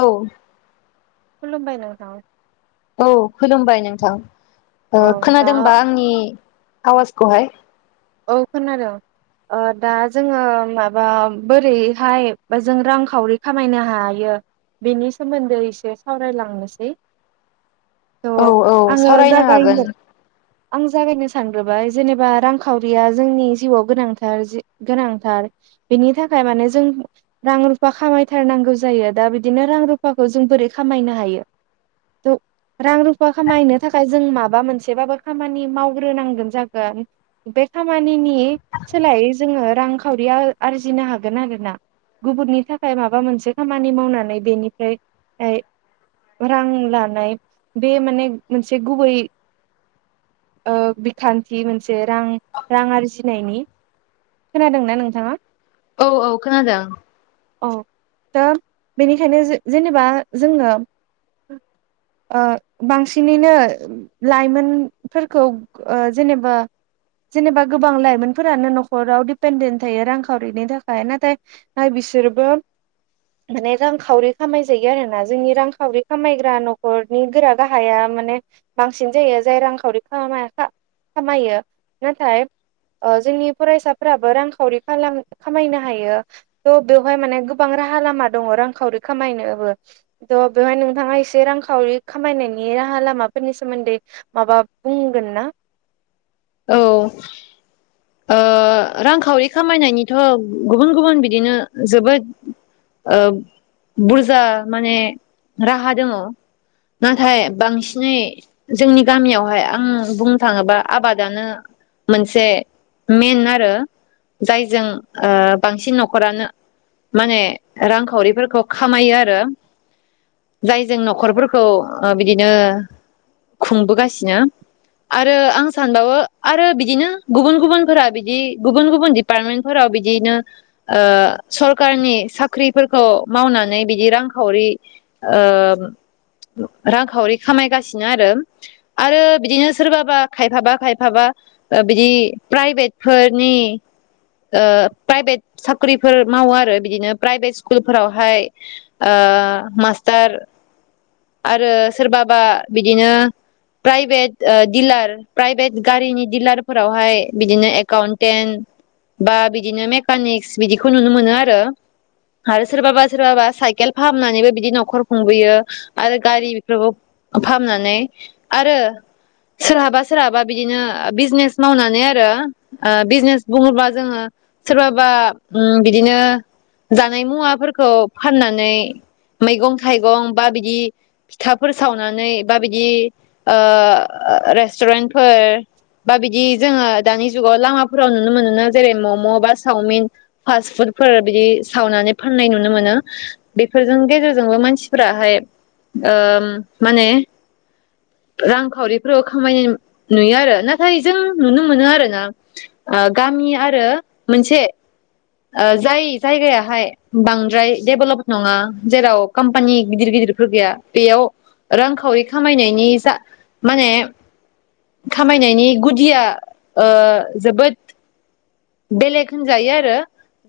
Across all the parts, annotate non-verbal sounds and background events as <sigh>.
औ खलुमबाय नोंथां। औ खुलुमबाय नोंथां। ओ औ दा खोनादोंबा आंनि आवाजखौहाय? औ खोनादों। ओ दा जोङो माबा बोरैहाय जों रांखावरि खामायनो हायो बेनि सोमोन्दै एसे सावरायलांनोसै। औ थ' औ आङो सावरायनो हागोन। जागायनो आं जागायनो सानग्रोबाय जेनेबा रां‌ खावरिया जोंनि जिउआव गोनांथार गोनांथार बेनि थाखाय माने जों रां रुफा खामायथारनांगौ जायो। दा बिदिनो रां रुफाखौ जों बोरै खामायनो हायो। थ' रां रुफा खामायनो थाखाय जों माबा मोनसेबाबो खामानि मावग्रोनांगोन जागोन। बे खामानिनि नि सोलायै जोङो रांखावरिया आरजिनो हागोन आरो ना गुबुननि थाखाय माबा मोनसे खामानि मावनानै बेनिफ्राय रां लानाय बे माने मोनसे ओ गुबै बिखान्थि मोनसे रां रां आरजिनायनि। खोनादोंना नोंथाङा? औ औ खोनादों। औ दा बेनिखायनो जेने जेनेबा जोङो ओ बांसिनैनो लाइमोनफोरखौ ओ जेनेबा जेनेबा गोबां लाइमोनफोरानो न'खराव दिपेेनडेन्ट थायो रांखावरिनि थाखाय नाथाय बिसोरबो माने रांखावरि खामायजायो आरोना जोंनि रांखावरि खामायग्रा न'खरनि गोरा गाहाया माने बांसिन जायो जाय रांखावरि खामा खामायो। नाथाय ओ जोंनि फरायसाफोराबो रांखावरि खालाम खामायनो हायो थ' बेवहाय माने गोबां राहा लामा दङ रांखावरि खामायनोबो थ' बेवहाय नोंथाङा एसे रांखावरि खामायनायनि राहा लामाफोरनि सोमोन्दै माबा बुंगोन ना? औ ओ रांखावरि खामायनायनिथ' गुबुन गुबुन बिदिनो जोबोद बुरजा माने राहा दङ'। नाथाय बांसिनै जोंनि गामियावहाय आं बुंनो थाङोबा आबाद दानो मोनसे मेन आरो जायजों बांसिन न'ख'रानो माने रांखावरिफोरखौ खामायो आरो। जाय जों न'खरफोरखौ ओ बिदिनो खुंबोगासिनो आरो आं सानबावो आरो बिदिनो गुबुन गुबुनफोरा बिदि गुबुन गुबुन डिपार्टमेन्टफोराव बिदिनो ओ सरकारनि साख्रिफोरखौ मावनानै बिदि रांखावरि ओ रांखावरि खामायगासिनो आरो। आरो बिदिनो सोरबाबा खायफाबा खायफाबा ओ बिदि प्राइभेटफोरनि ओ प्राइभेट साख्रिफोर मावो आरो बिदिनो प्राइभेट स्कुलफोरावहाय ओ मास्टार आरो सोरबाबा बिदिनो प्राइभेट ओ दिलार प्राइभेट गारिनि दिडिलारफोरावहाय बिदिनो एकाउन्टेन्ट बा बिदिनो मेकानिक्स बिदिखौ नुनो मोनो आरो। आरो सोरबाबा सोरबाबा साइकेल फाहामनानैबो बिदि न'खर खुंबोयो आरो गारि बेफोरबो फाहामनानै आरो सोरहाबा सोरहाबा बिदिनो बिजनेस मावनानै आरो ओ बिजनेस बुङोबा जोङो सोरबाबा ओ बिदिनो जानाय मुवाफोरखौ फाननानै मैगं थाइगं बा बिदि फिथाफोर सावनानै बा बिदि ओ रेस टुरेन्टफोर बा बिदि जोङो दानि जुगाव लामाफोराव नुनो मोनो जेरै मम' बा सावमिन फास्ट फुडफोर बिदि सावनानै फाननाय नुनो मोनो। बेफोरजों गेजेरजोंबो मानसिफोरहा ओ माने रांखावरिफोर खामायनाय नुयो आरो नाथाय जों नुनो मोनो आरोना ओ गामि आरो मोनसे जाय जायगायाहाय बांद्राय डेभेलप नङा जेराव कम्पानि गिदिर गिदिरफोर गैया बेयाव रांखावरि खामायनायनि जा माने खामायनायनि गुदिया ओ जोबोद बेलेग होनजायो आरो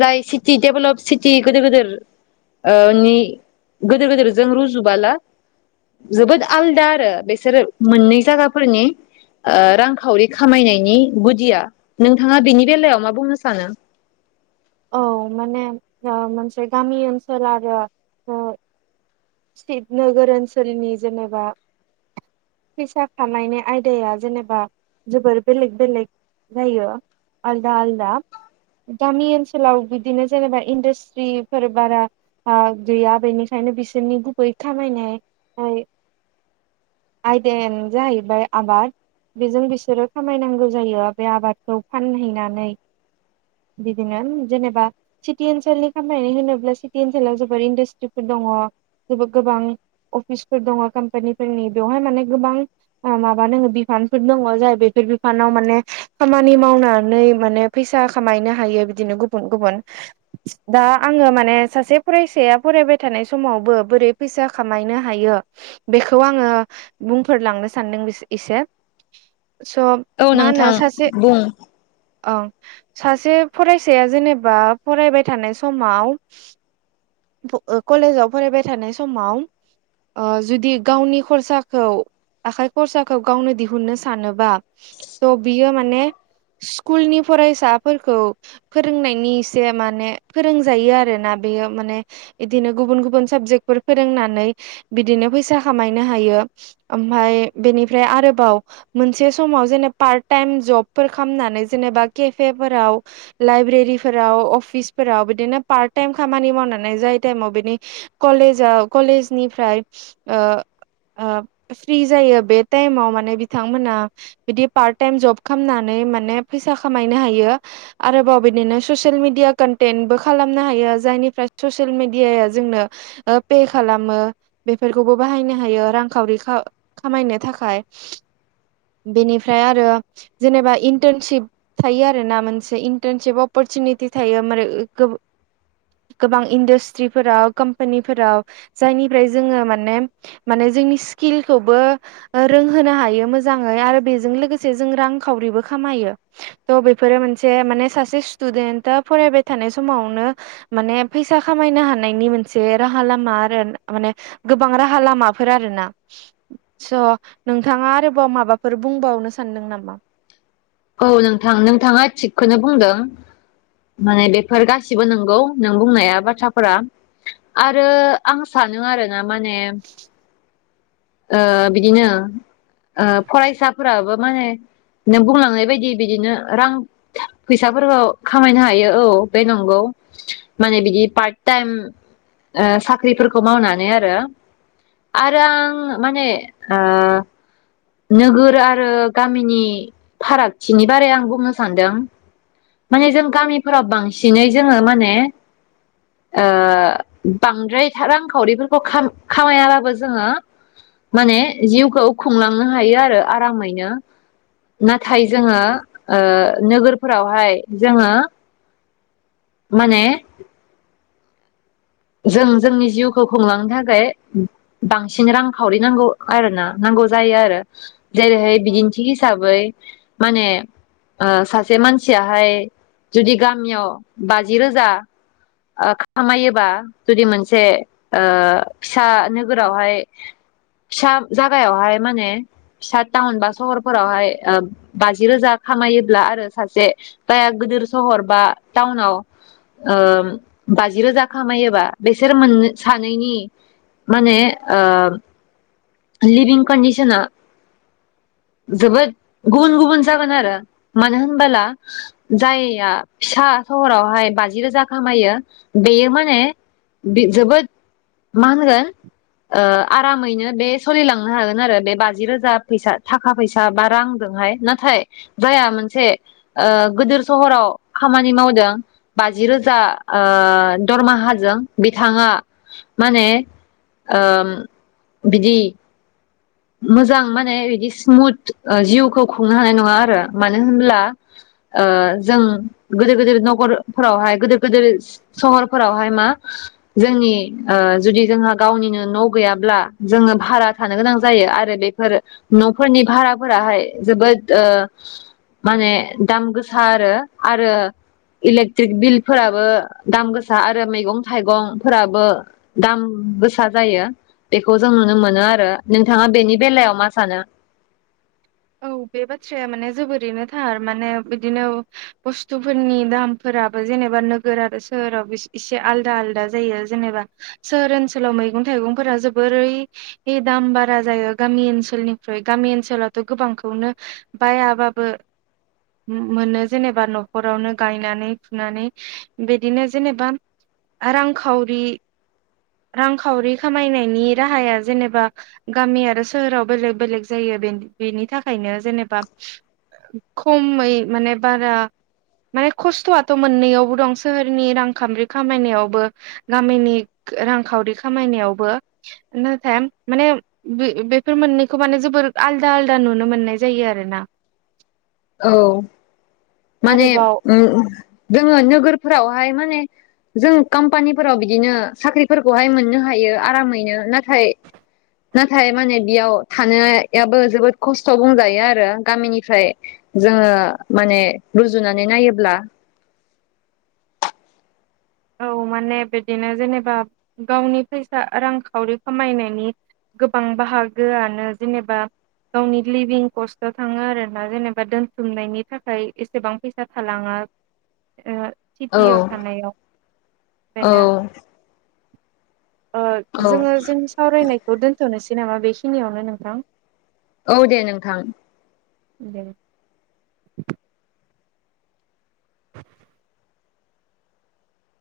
जाय सिटि डेभेलप सिटि गोदोर गोदोर ओ नि गोदोर गोदोरजों रुजुबोला जोबोद आलदा आरो बेसोरो मोननै जागाफोरनि ओ रांखावरि खामायनायनि गुदिया। नोंथाङा बिनि बेलायाव मा बुंनो सानो? औ माने ओ मोनसे गामि ओनसोल आरो ओ सिटि नोगोर ओनसोलनि जेनेबा फैसा खामायनाय आयदाया जेनेबा जोबोर बेलेग बेलेग जायो आलदा आलदा। गामि ओनसोलाव बिदिनो जेनेबा इन्डास्ट्रिफोर बारा गैया बेनिखायनो बि सोरनि गुबै खामायनाय आयदायानो जाहैबाय आबाद बेजों बिसोरो खामायनांगौ जायो बे आबादखौ फानहैनानै बिदिनो जेनेबा सिटि ओनसोलनि खामायनाय होनोब्ला सिटि ओनसोलाव जोबोर इन्डासट्रिफोर दङ'। जोबो गोबां अफिसफोर दङ कम्पानिफोरनि बेवहाय माने गोबां माबा दङ बिफानफोर दङ' जाय बेफोर बिफानाव माने खामानि मावनानै माने फैसा खामायनो हायो बिदिनो गुबुन गुबुन दा आङो माने सासे फरायसाया फरायबाय थानाय समाव बो बोरै फैसा खामायनो हायो बेखौ आङो बुंफोरलांनो सानदों एसे। स' औ नोंथां बुं। औ सासे फरायसाया जेनेबा फरायबाय थानाय समाव फ ओ कलेजाव फरायबाय थानाय समाव ओ जुदि गावनि खरसाखौ आखाइ खरसाखौ गावनो दिहुननो सानोबा थ' बियो माने स्कुलनि फरायसाफोरखौ फोरोंनायनि एसे माने फोरोंजायो आरोना। बेयो माने बिदिनो गुबुन गुबुन साबजेकफोर फोरोंनानै बिदिनो फैसा खामायनो हायो। ओमफ्राय बेनिफ्राय आरोबाव मोनसे समाव जेनेबा पार्ट टाइम जबफोर खालामनानै जेनेबा केे फे फोराव लाइब्रेरिफोराव अफिसफोराव बिदिनो पार्ट टाइम खामानि मावनानै जाय टाइमाव बिनि कलेजाव कलेजनिफ्राय ओ ओ फ्रि जायो बे टाइमाव माने बिथांमोना बिदि पार्ट टाइम जब खालामनानै माने फैसा खामायनो हायो आरोबाव बिदिनो ससियेल मिडिया कन्टेन्टबो खालामनो हायो जायनिफ्राय ससियेल मेडियाया जोंनो ओ पे खालामो बेफोरखौबो बाहायनो हायो रांखावरि खा खामायनो थाखाय बेनिफ्राय आरो जेनेबा इन्टार्नशप थायो आरोना मोनसे इन्टार्नशप अपरचुनिटि थायो माने गोबां इन्डासट्रिफोराव कम्पानिफोराव जायनिफ्राय जोङो माने माने जोंनि स्किलखौबो रोंहोनो हायो मोजाङै आरो बेजों लोगोसे जों रांखावरिबो खामायो। थ' बेफोरो मोनसे माने सासे स्टुडेन्ट फरायबाय थानाय समावनो माने फैसा खामायनो हानायनि मोन से राहा लामा आरो माने गोबां राहा लामाफोर आरोना। स' नोंथाङा आरोबाव माबाफोर बुंबावनो सानदों नामा? औ नोंथां नोंथाङा थिगखौनो बुंदों माने बेफोर गासिबो नंगौ नों बुंनाया बाथ्राफोरा। आरो आं सानो आरोना माने ओ बिदिनो ओ फरायसा फोराबो माने नों बुंलांनाय बेबायदि बिदिनो रां फैसाफोरखौ खामायनो हायो औ बे नंगौ माने बिदि पार्ट टाइम ओ साख्रिफोरखौ मावनानै आरो आरो आं माने ओ नोगोर आरो गामिनि फारागथिनि बारै आं बुंनो सानदों। माने जों गामिफोराव बांसिनै जोङो माने ओ बांद्राय रांखावरिफोरखौ खाम खामायाबाबो जोङो माने जिउखौ खुंलांनो हायो आरो आरामैनो। नाथाय जोङो ओ नोगोरफोरावहाय जोङो माने जों जोंनि जिउखौ खुंलांनो थाखाय बांसिन रांखावरि नांगौ आरो ना नांगौ जायो आरो। जेरैहाय औ बिदिन्थि हिसाबै माने ओ सासे मानसियाहाय जुदि गामियाव बाजि रोजा खामायोबा जुदि मोनसे ओ फिसा औ नोगोरावहाय फिसा जागायावहाय माने फिसा टाउन बा सहरफोरावहाय ओ बाजि रोजा खामायोब्ला आरो सासे गाया गिदिर सहर बा टाउनाव ओ बाजि रोजा खामायोबा बेसोर मोन सानैनि माने ओ लिभिं कन्डिसना जोबोद गुबुन गुबुन जागोन आरो मानो होनबोला जायया फिसा सहरावहाय बाजि रोजा खामायो बेयो माने बे जोबोद मा होनगोन आरामैनो बे सलिलांनो हागोन आरो बे बाजि रोजा फैसा थाखा फैसा बा रांजोंहाय नाथाय जायहा मोनसे ओ गदोर सहराव खामानि मावदों बाज रोजा ओ दरमाहाजों बिथाङा माने ओ बिदि मोजां माने बिदि स्मुथ ओ जिउखौ खुंनो हानाय नङा आरो मानो होनब्ला ओ जों गोदोर गोदोर नगरफोरावहाय गोदोर गोदोर सहरफोरावहाय मा जोंनि ओ जुदि जोंहा गावनिनो न' गैयाब्ला जोङो भारा थानो गोनां जायो। आरो बेफोर न'फोरनि भाराफोराहाय जोबोद ओ माने दाम गोसा आरो आरो इलेक्ट्रिक बिलफोराबो दाम गोसा आरो मैगं थाइगंफोराबो दाम गोसा जायो। बेखौ जों नुनो मोनो आरो। नोंथाङा बेनि बेलायाव मा सानो? औ बे बाथ्राया माने जोबोरैनो थार माने बिदिनो बुस्थुफोरनि दामफोराबो जेनेबा नोगोर आरो सोहोराव एसे आलदा आलदा जायो जेनेबा सोहोर ओनसोलाव मैगं थाइगंफोरा जोबोरै दाम बारा जायो गामि ओनसोलनिफ्रायु गामि ओनसोलाव गोबांखौनो बायाबाबो मोनो जेनेबा न'खरावनो गायनानै फुनानै बिदिनो जेनेबा रांखावरि रांखावरि खामायनायनि राहाया जेनेबा गामि आरो सोहोराव बेलेग बेलेग जायो बे बेनि थाखायनो जेनेबा खमै माने बारा माने खस्थ'आथ' मोननैयावबो दं सोहोरनि रांखामरि खामायनायावबो गामिनि रांखावरि खामायनायावबो नाथाय माने बे बेफोर मोननैखौ माने जोबोर आलदा नुनो मोननाय जायो आरो ना। औ माने आरोबाव ओम जोङो नोगोरफोरावहाय माने जों कम्पानिफोराव बिदिनो साख्रिफोरखौहाय मोननो हायो आरामैनो नाथाय नाथाय माने बेयाव थानायाबो जोबोद खस्थ' बुंजायो आरो गामिनिफ्राय जोङो माने रुजुनानै नायोब्ला। औ माने बिदिनो जेनेबा गावनि फैसा रांखावरि खामायनायनि गोबां बाहागोआनो जेनेबा गावनि लिभिं कस्टआव थाङो आरोना जेनेबा दोनथुमनायनि थाखाय एसेबां फैसा थालाङा। औ सिथियाव थानायाव। औ ओंखायनो ओ औ जोङो जोंनि सावरायनायखौ दोनथ'नोसै नामा बेखिनियावनो नोंथां? औ दे नोंथां। दे। <inaudible> <inaudible>